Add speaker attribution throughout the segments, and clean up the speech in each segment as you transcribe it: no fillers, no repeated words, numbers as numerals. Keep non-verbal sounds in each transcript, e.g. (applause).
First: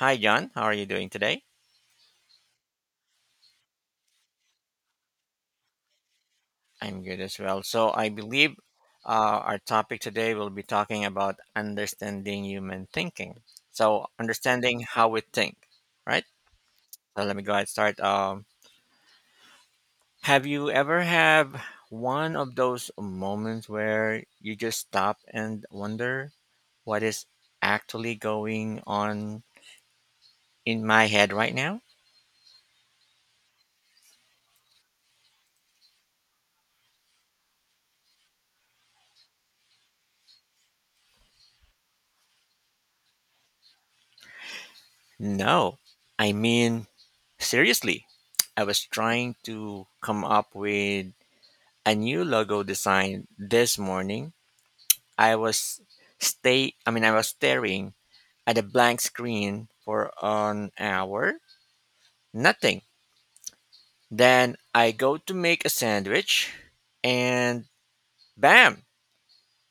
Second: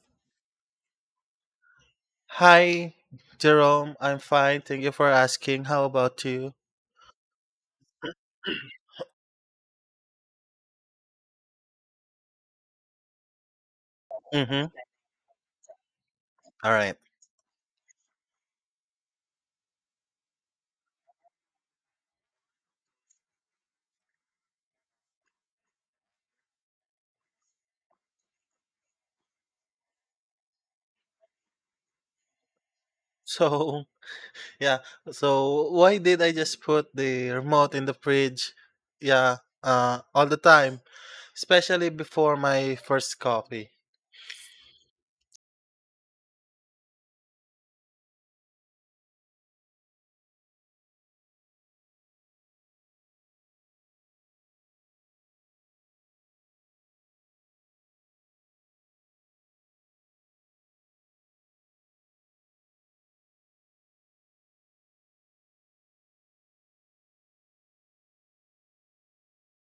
Speaker 1: Hi, John. How are you doing today?
Speaker 2: Hi, Jerome. I'm fine. Thank you for asking. How about you?
Speaker 1: I'm good as well. So, I believe our topic today will be talking about understanding human thinking. So,
Speaker 2: Mm-hmm.
Speaker 1: understanding how we think, right?
Speaker 2: All right.
Speaker 1: So, let me go ahead and start. Have you ever have one of those moments where you just stop and wonder what is actually going on in my head right now?
Speaker 2: So, (laughs) yeah. So, why did I just put the remote in the fridge? Yeah, all the time, especially before my first coffee.
Speaker 1: No. I mean, seriously, I was trying to come up with a new logo design this morning, I was stay I mean I was staring at a blank screen for an hour. Nothing. Then I go to make a sandwich and bam,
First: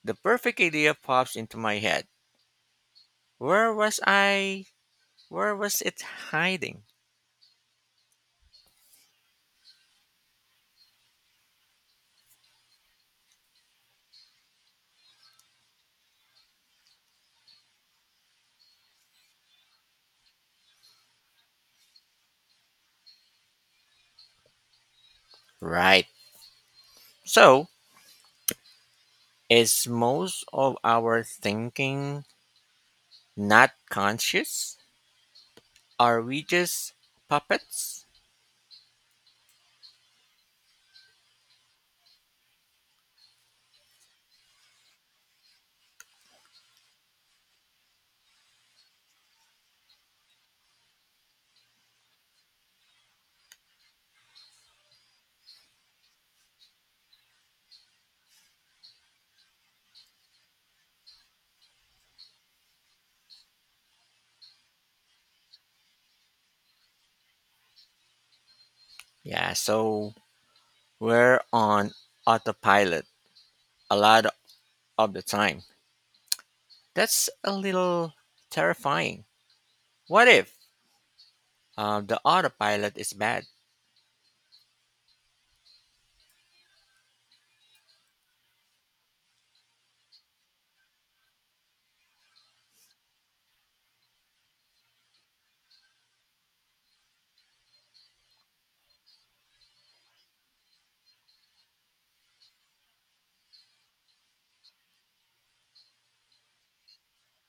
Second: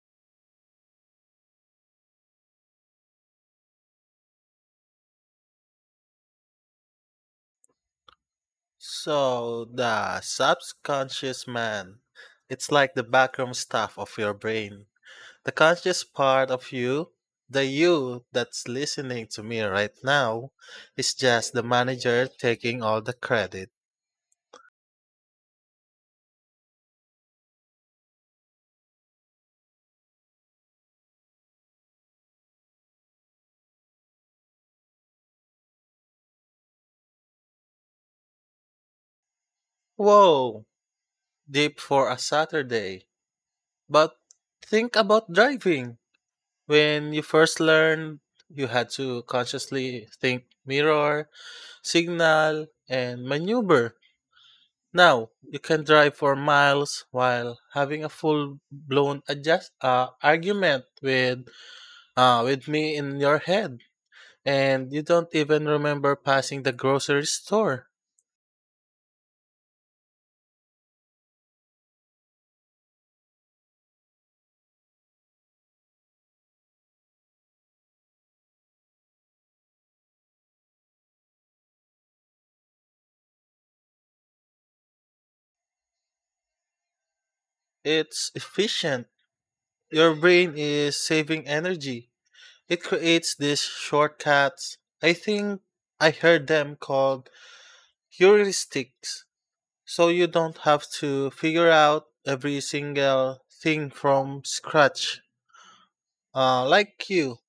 Speaker 1: the perfect idea pops into my head. Where was I where was it hiding?
Speaker 2: So, the subconscious man, it's like the backroom staff of your brain. The conscious part of you, the you that's listening to me right now, is just the manager taking all the credit.
Speaker 1: Right. So, is most of our thinking not conscious? Are we just puppets?
Speaker 2: Whoa, deep for a Saturday. But think about driving. When you first learned, you had to consciously think mirror, signal, and maneuver. Now, you can drive for miles while having a full blown adjust argument with me in your head. And you don't even remember passing the grocery store.
Speaker 1: Yeah, so we're on autopilot a lot of the time. That's a little terrifying. What if the autopilot is bad? (laughs)
Speaker 2: It's efficient. Your brain is saving energy. It creates these shortcuts. I think I heard them called heuristics. So you don't have to figure out every single thing from scratch. Like you,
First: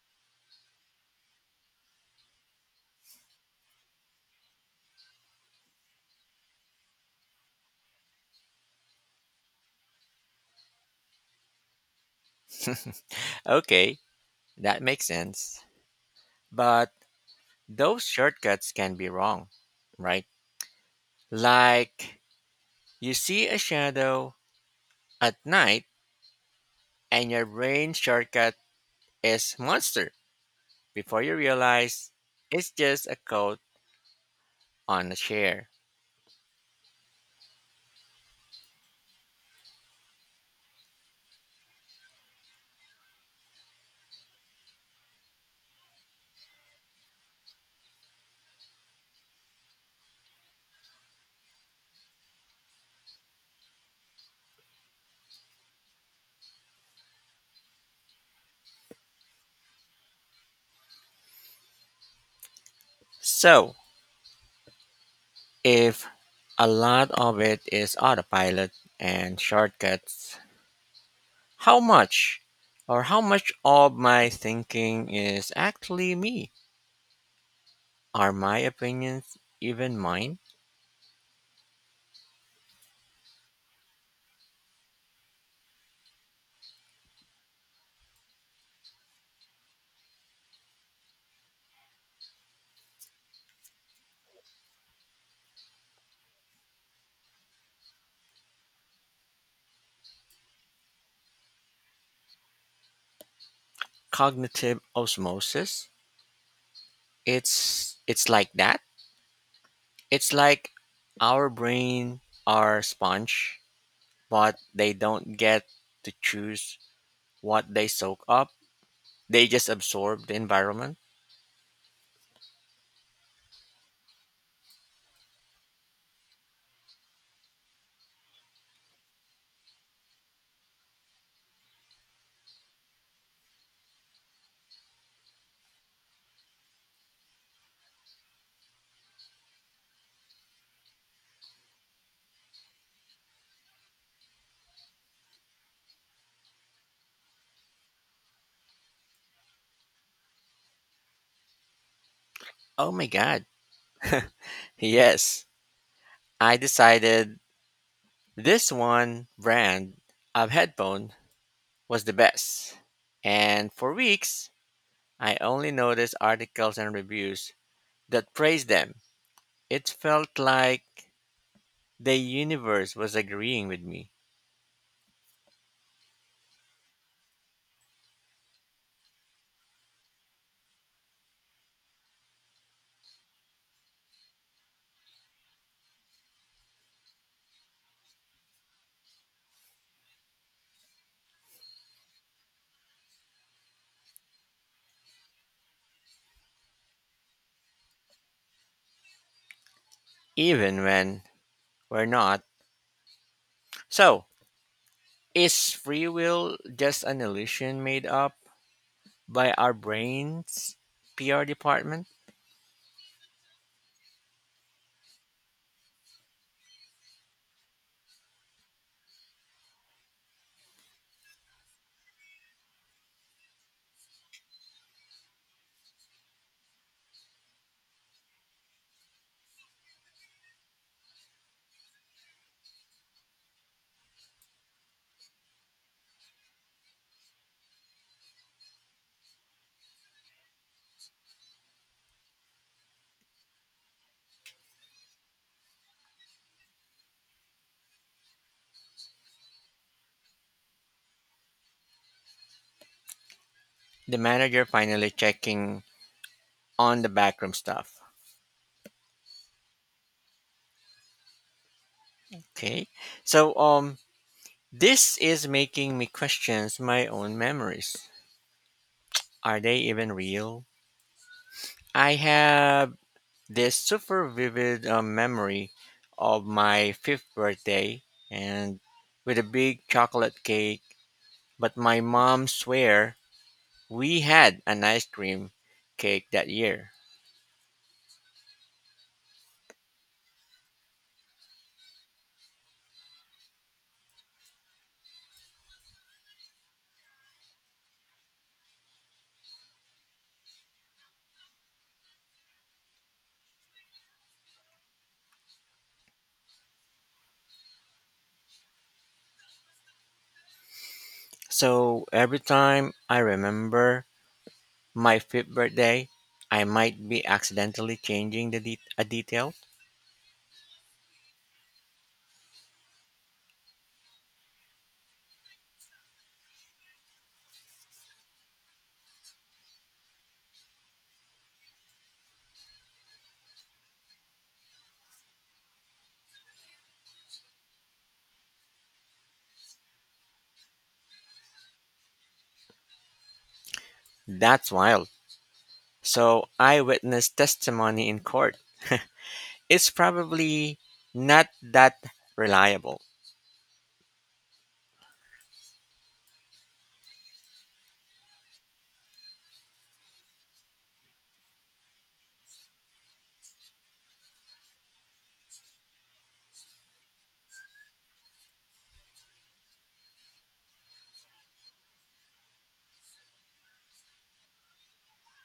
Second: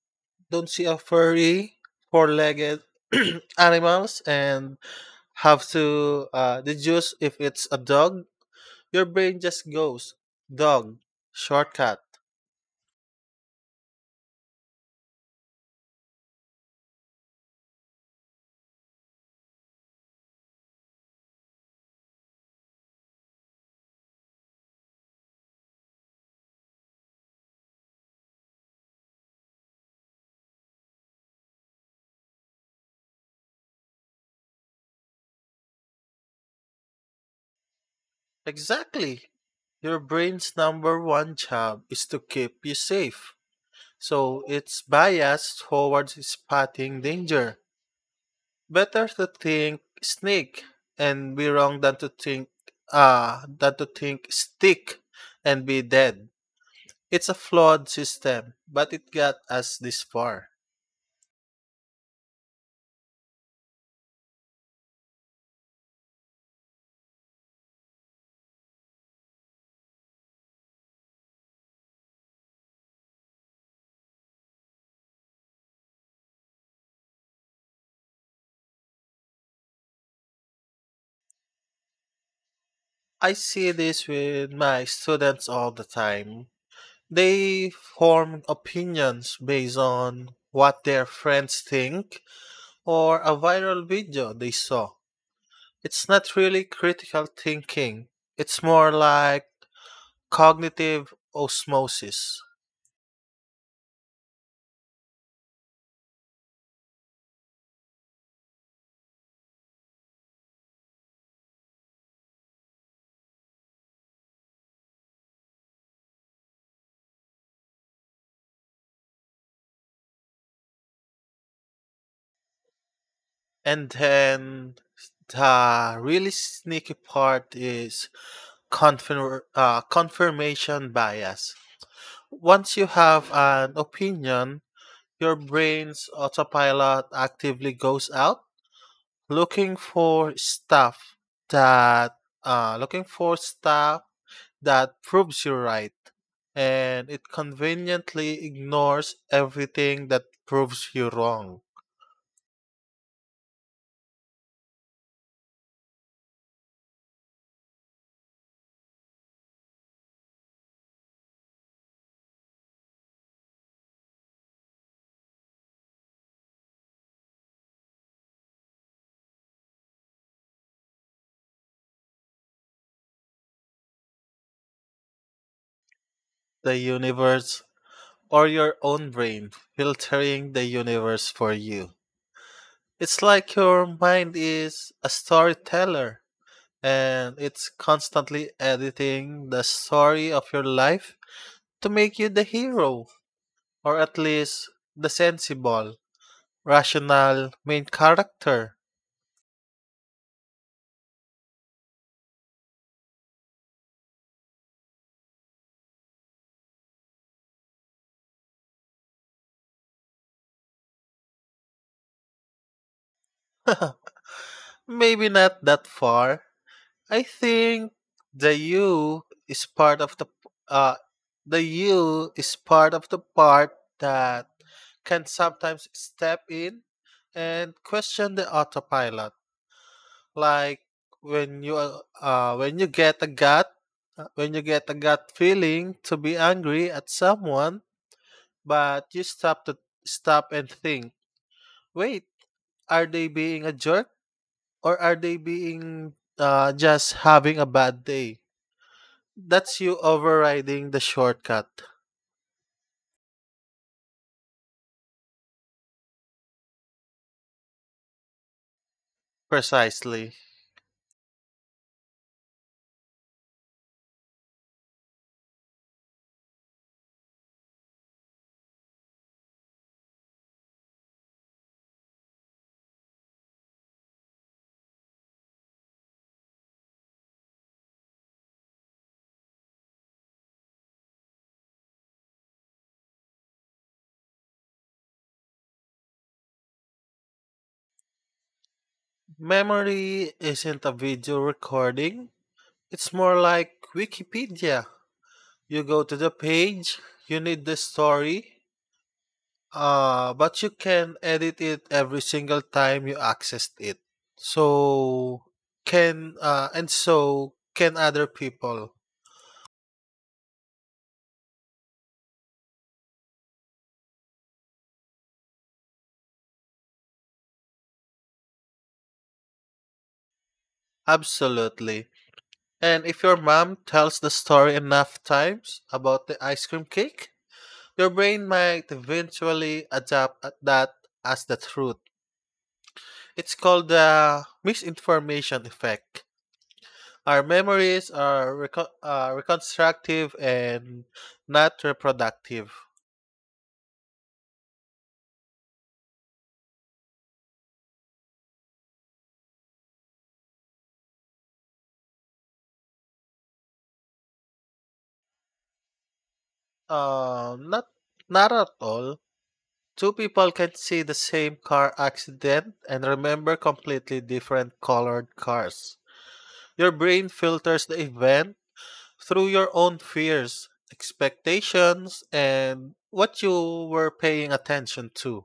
Speaker 2: don't see a furry, four legged (clears throat) animals and have to deduce if it's a dog. Your brain just goes, dog, shortcut.
Speaker 1: Okay, that makes sense. But those shortcuts can be wrong, right? Like you see a shadow at night and your brain shortcut is monster before you realize it's just a coat on a chair.
Speaker 2: Exactly. Your brain's number one job is to keep you safe. So it's biased towards spotting danger. Better to think snake and be wrong than to think than to think stick and be dead. It's a flawed system, but it got us this far.
Speaker 1: So, if a lot of it is autopilot and shortcuts, how much how much of my thinking is actually me? Are my opinions even mine?
Speaker 2: I see this with my students all the time. They form opinions based on what their friends think or a viral video they saw. It's not really critical thinking, it's more like cognitive osmosis.
Speaker 1: Cognitive osmosis? It's like that. It's like our brain are sponge, but they don't get to choose what they soak up. They just absorb the environment.
Speaker 2: And then the really sneaky part is confirmation bias. Once you have an opinion, your brain's autopilot actively goes out looking for stuff that looking for stuff that proves you right, and it conveniently ignores everything that proves you wrong.
Speaker 1: Oh my god. Yes. I decided this one brand of headphone was the best. And for weeks, I only noticed articles and reviews that praised them. It felt like the universe was agreeing with me,
Speaker 2: The universe or your own brain filtering the universe for you. It's like your mind is a storyteller and it's constantly editing the story of your life to make you the hero, or at least the sensible, rational main character.
Speaker 1: even when we're not. So, is free will just an illusion made up by our brain's PR department?
Speaker 2: (laughs) Maybe not that far. I think the you is part of the uh the you is part of the part that can sometimes step in and question the autopilot. Like when you get a gut when you get a gut feeling to be angry at someone, but you stop and think, wait, are they being a jerk? Or are they being just having a bad day? That's you overriding the shortcut.
Speaker 1: The manager finally checking on the backroom stuff.
Speaker 2: Precisely.
Speaker 1: Okay. So, um, This is making me question my own memories. Are they even real? I have this super vivid memory of my fifth birthday and with a big chocolate cake, but my mom swear we had an ice cream cake that year.
Speaker 2: Memory isn't a video recording, it's more like Wikipedia. You go to the page, you need the story, but you can edit it every single time you accessed it. So, can, and so can other people.
Speaker 1: So every time I remember my fifth birthday, I might be accidentally changing the detail.
Speaker 2: Absolutely. And if your mom tells the story enough times about the ice cream cake, your brain might eventually adapt at that as the truth. It's called the misinformation effect. Our memories are reconstructive and not reproductive.
Speaker 1: That's wild. So eyewitness testimony in court is probably not that reliable.
Speaker 2: Not not at all. Two people can see the same car accident and remember completely different colored cars. Your brain filters the event through your own fears, expectations, and what you were paying attention to.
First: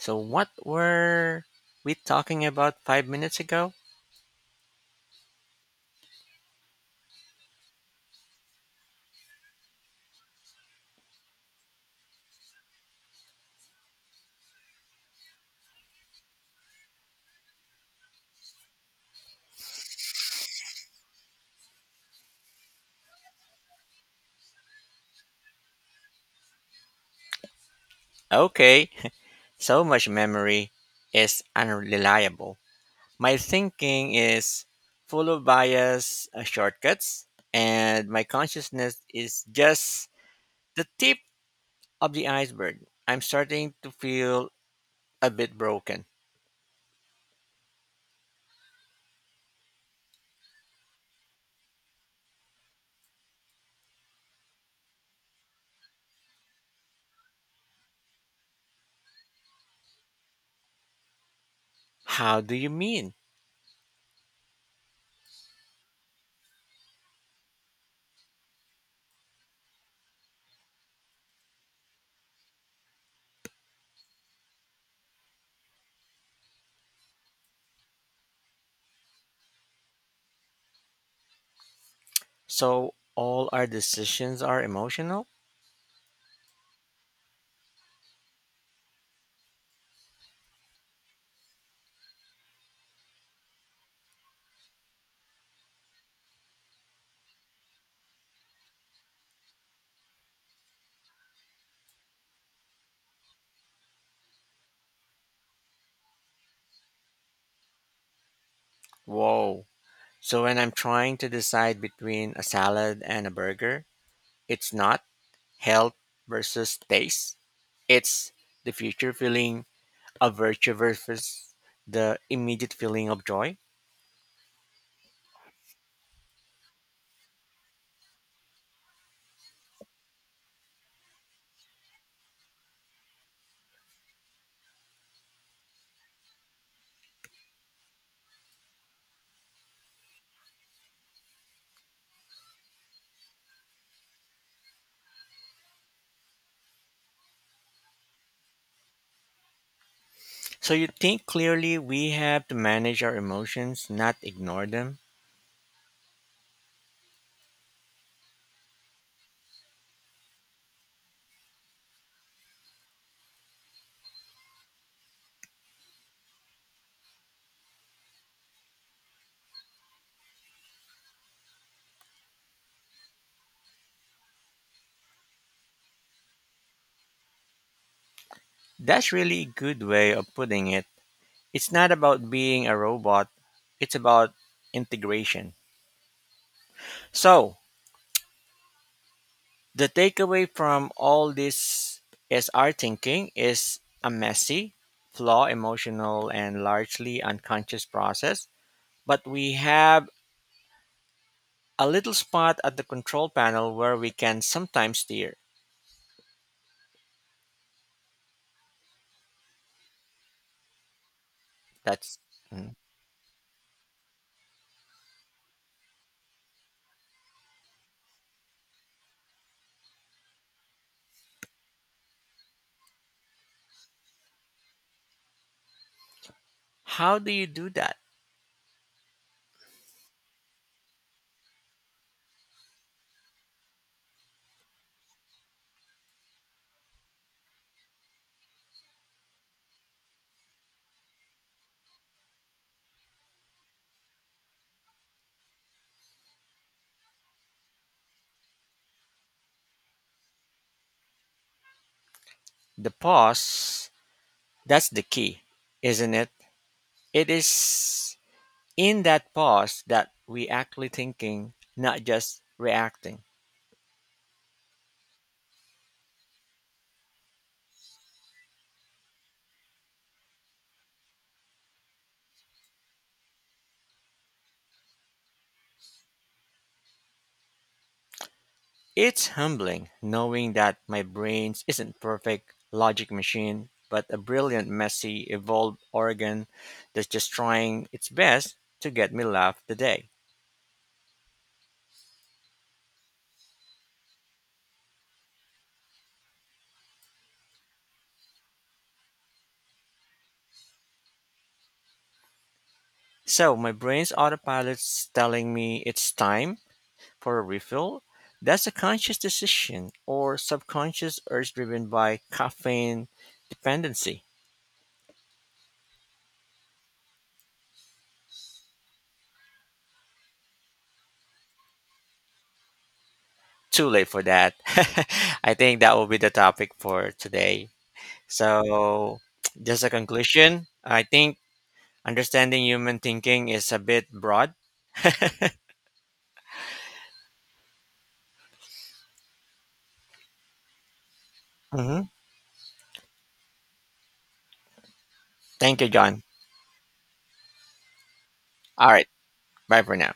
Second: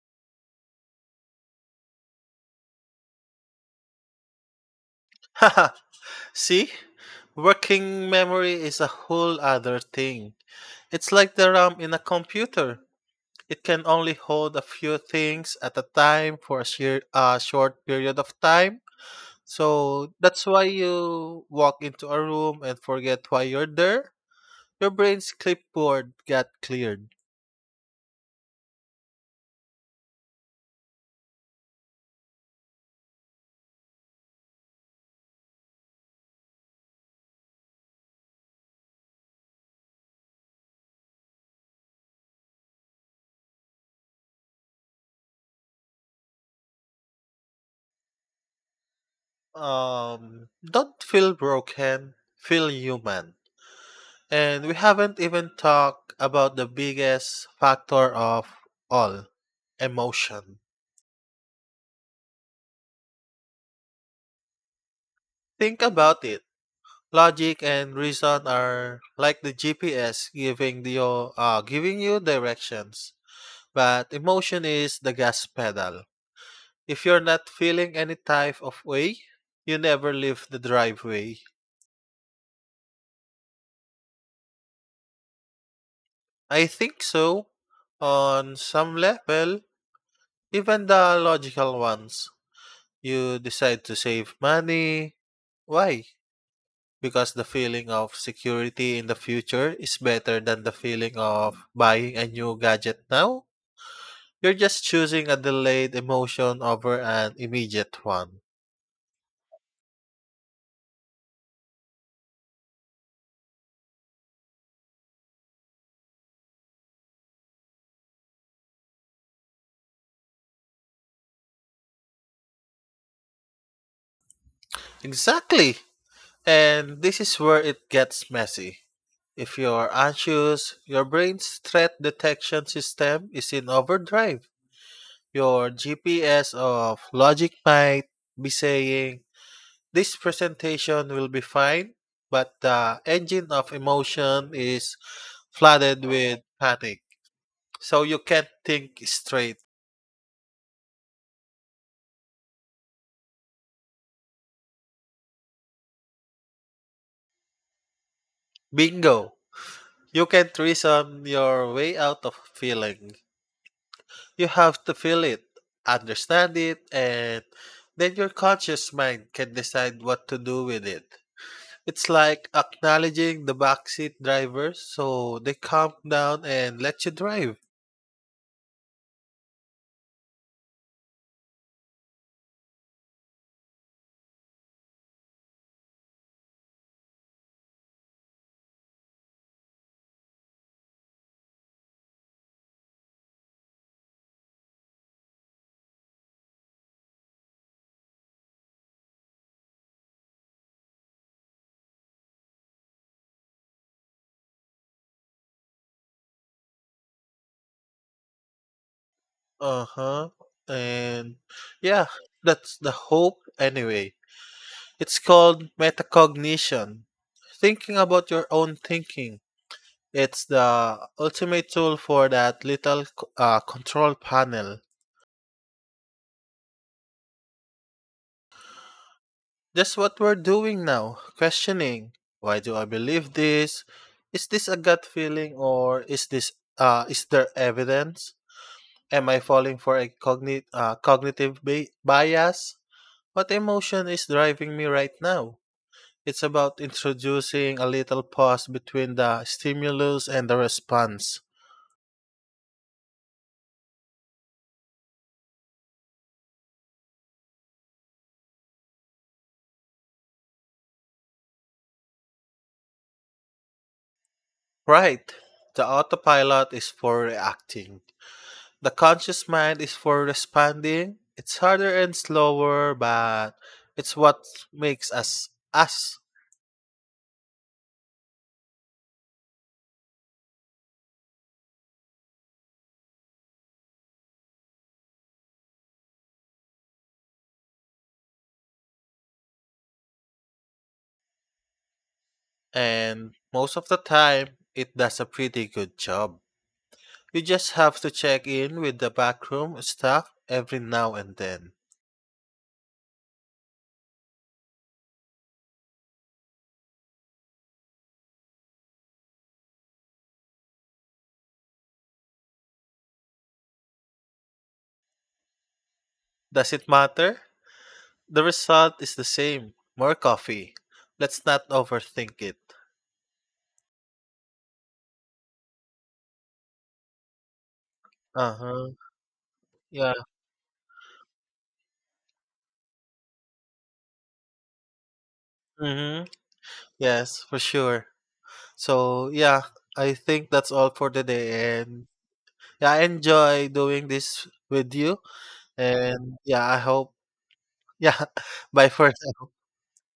Speaker 1: So what were we talking about 5 minutes ago?
Speaker 2: (laughs) Haha, see? Working memory is a whole other thing. It's like the RAM in a computer. It can only hold a few things at a time for a short period of time. So that's why you walk into a room and forget why you're there. Your brain's clipboard got cleared.
Speaker 1: Okay, (laughs) so much memory is unreliable. My thinking is full of bias, shortcuts, and my consciousness is just the tip of the iceberg. I'm starting to feel a bit broken.
Speaker 2: Don't feel broken, feel human. And we haven't even talked about the biggest factor of all, emotion.
Speaker 1: How do you mean?
Speaker 2: Think about it. Logic and reason are like the giving you directions, but emotion is the gas pedal. If you're not feeling any type of way, you never leave the driveway.
Speaker 1: So all our decisions are emotional?
Speaker 2: I think so. On some level, even the logical ones. You decide to save money. Why? Because the feeling of security in the future is better than the feeling of buying a new gadget now. You're just choosing a delayed emotion over an immediate one.
Speaker 1: Whoa. So when I'm trying to decide between a salad and a burger, it's not health versus taste. It's the future feeling of virtue versus the immediate feeling of joy.
Speaker 2: Exactly! And this is where it gets messy. If you're anxious, your brain's threat detection system is in overdrive. Your GPS of logic might be saying, this presentation will be fine, but the engine of emotion is flooded with panic. So you can't think straight.
Speaker 1: So you think clearly we have to manage our emotions, not ignore them.
Speaker 2: Bingo! You can't reason your way out of feeling. You have to feel it, understand it, and then your conscious mind can decide what to do with it. It's like acknowledging the backseat driver so they calm down and let you drive.
Speaker 1: That's really a good way of putting it. It's not about being a robot, it's about integration. So, the takeaway from all this is our thinking is a messy, flawed, emotional, and largely unconscious process, but we have a little spot at the control panel where we can sometimes steer.
Speaker 2: Uh-huh. And yeah,
Speaker 1: That's Mm.
Speaker 2: that's the hope anyway. It's called metacognition. Thinking about your own thinking. It's the ultimate tool for that control panel.
Speaker 1: how do you do that?
Speaker 2: That's what we're doing now, questioning. Why do I believe this? Is this a gut feeling or is this is there evidence? Am I falling for a cognitive bias? What emotion is driving me right now? It's about introducing a little pause between the stimulus and the response.
Speaker 1: The pause, that's the key, isn't it? It is in that pause that we actually thinking, not just reacting.
Speaker 2: Right. The autopilot is for reacting. The conscious mind is for responding. It's harder and slower, but it's what makes us us.
Speaker 1: It's humbling knowing that my brain isn't perfect logic machine, but a brilliant, messy, evolved organ that's just trying its best to get me laugh today.
Speaker 2: And most of the time, it does a pretty good job. You just have to check in with the backroom staff every now and then.
Speaker 1: So my brain's autopilot's telling me it's time for a refill. That's a conscious decision or subconscious urge driven by caffeine dependency.
Speaker 2: Does it matter? The result is the same. More coffee. Let's not overthink it.
Speaker 1: Too late for that. (laughs) I think that will be the topic for today.
Speaker 2: Uh-huh.
Speaker 1: So, just a
Speaker 2: Yeah.
Speaker 1: conclusion. I think understanding human thinking is a bit broad.
Speaker 2: Mm-hmm. Yes, for sure. So yeah, I think that's all for today.
Speaker 1: Hmm.
Speaker 2: And yeah, I enjoy doing this with you.
Speaker 1: Thank you, John.
Speaker 2: And yeah, yeah, (laughs) bye
Speaker 1: All right.
Speaker 2: for now.
Speaker 1: Bye for now.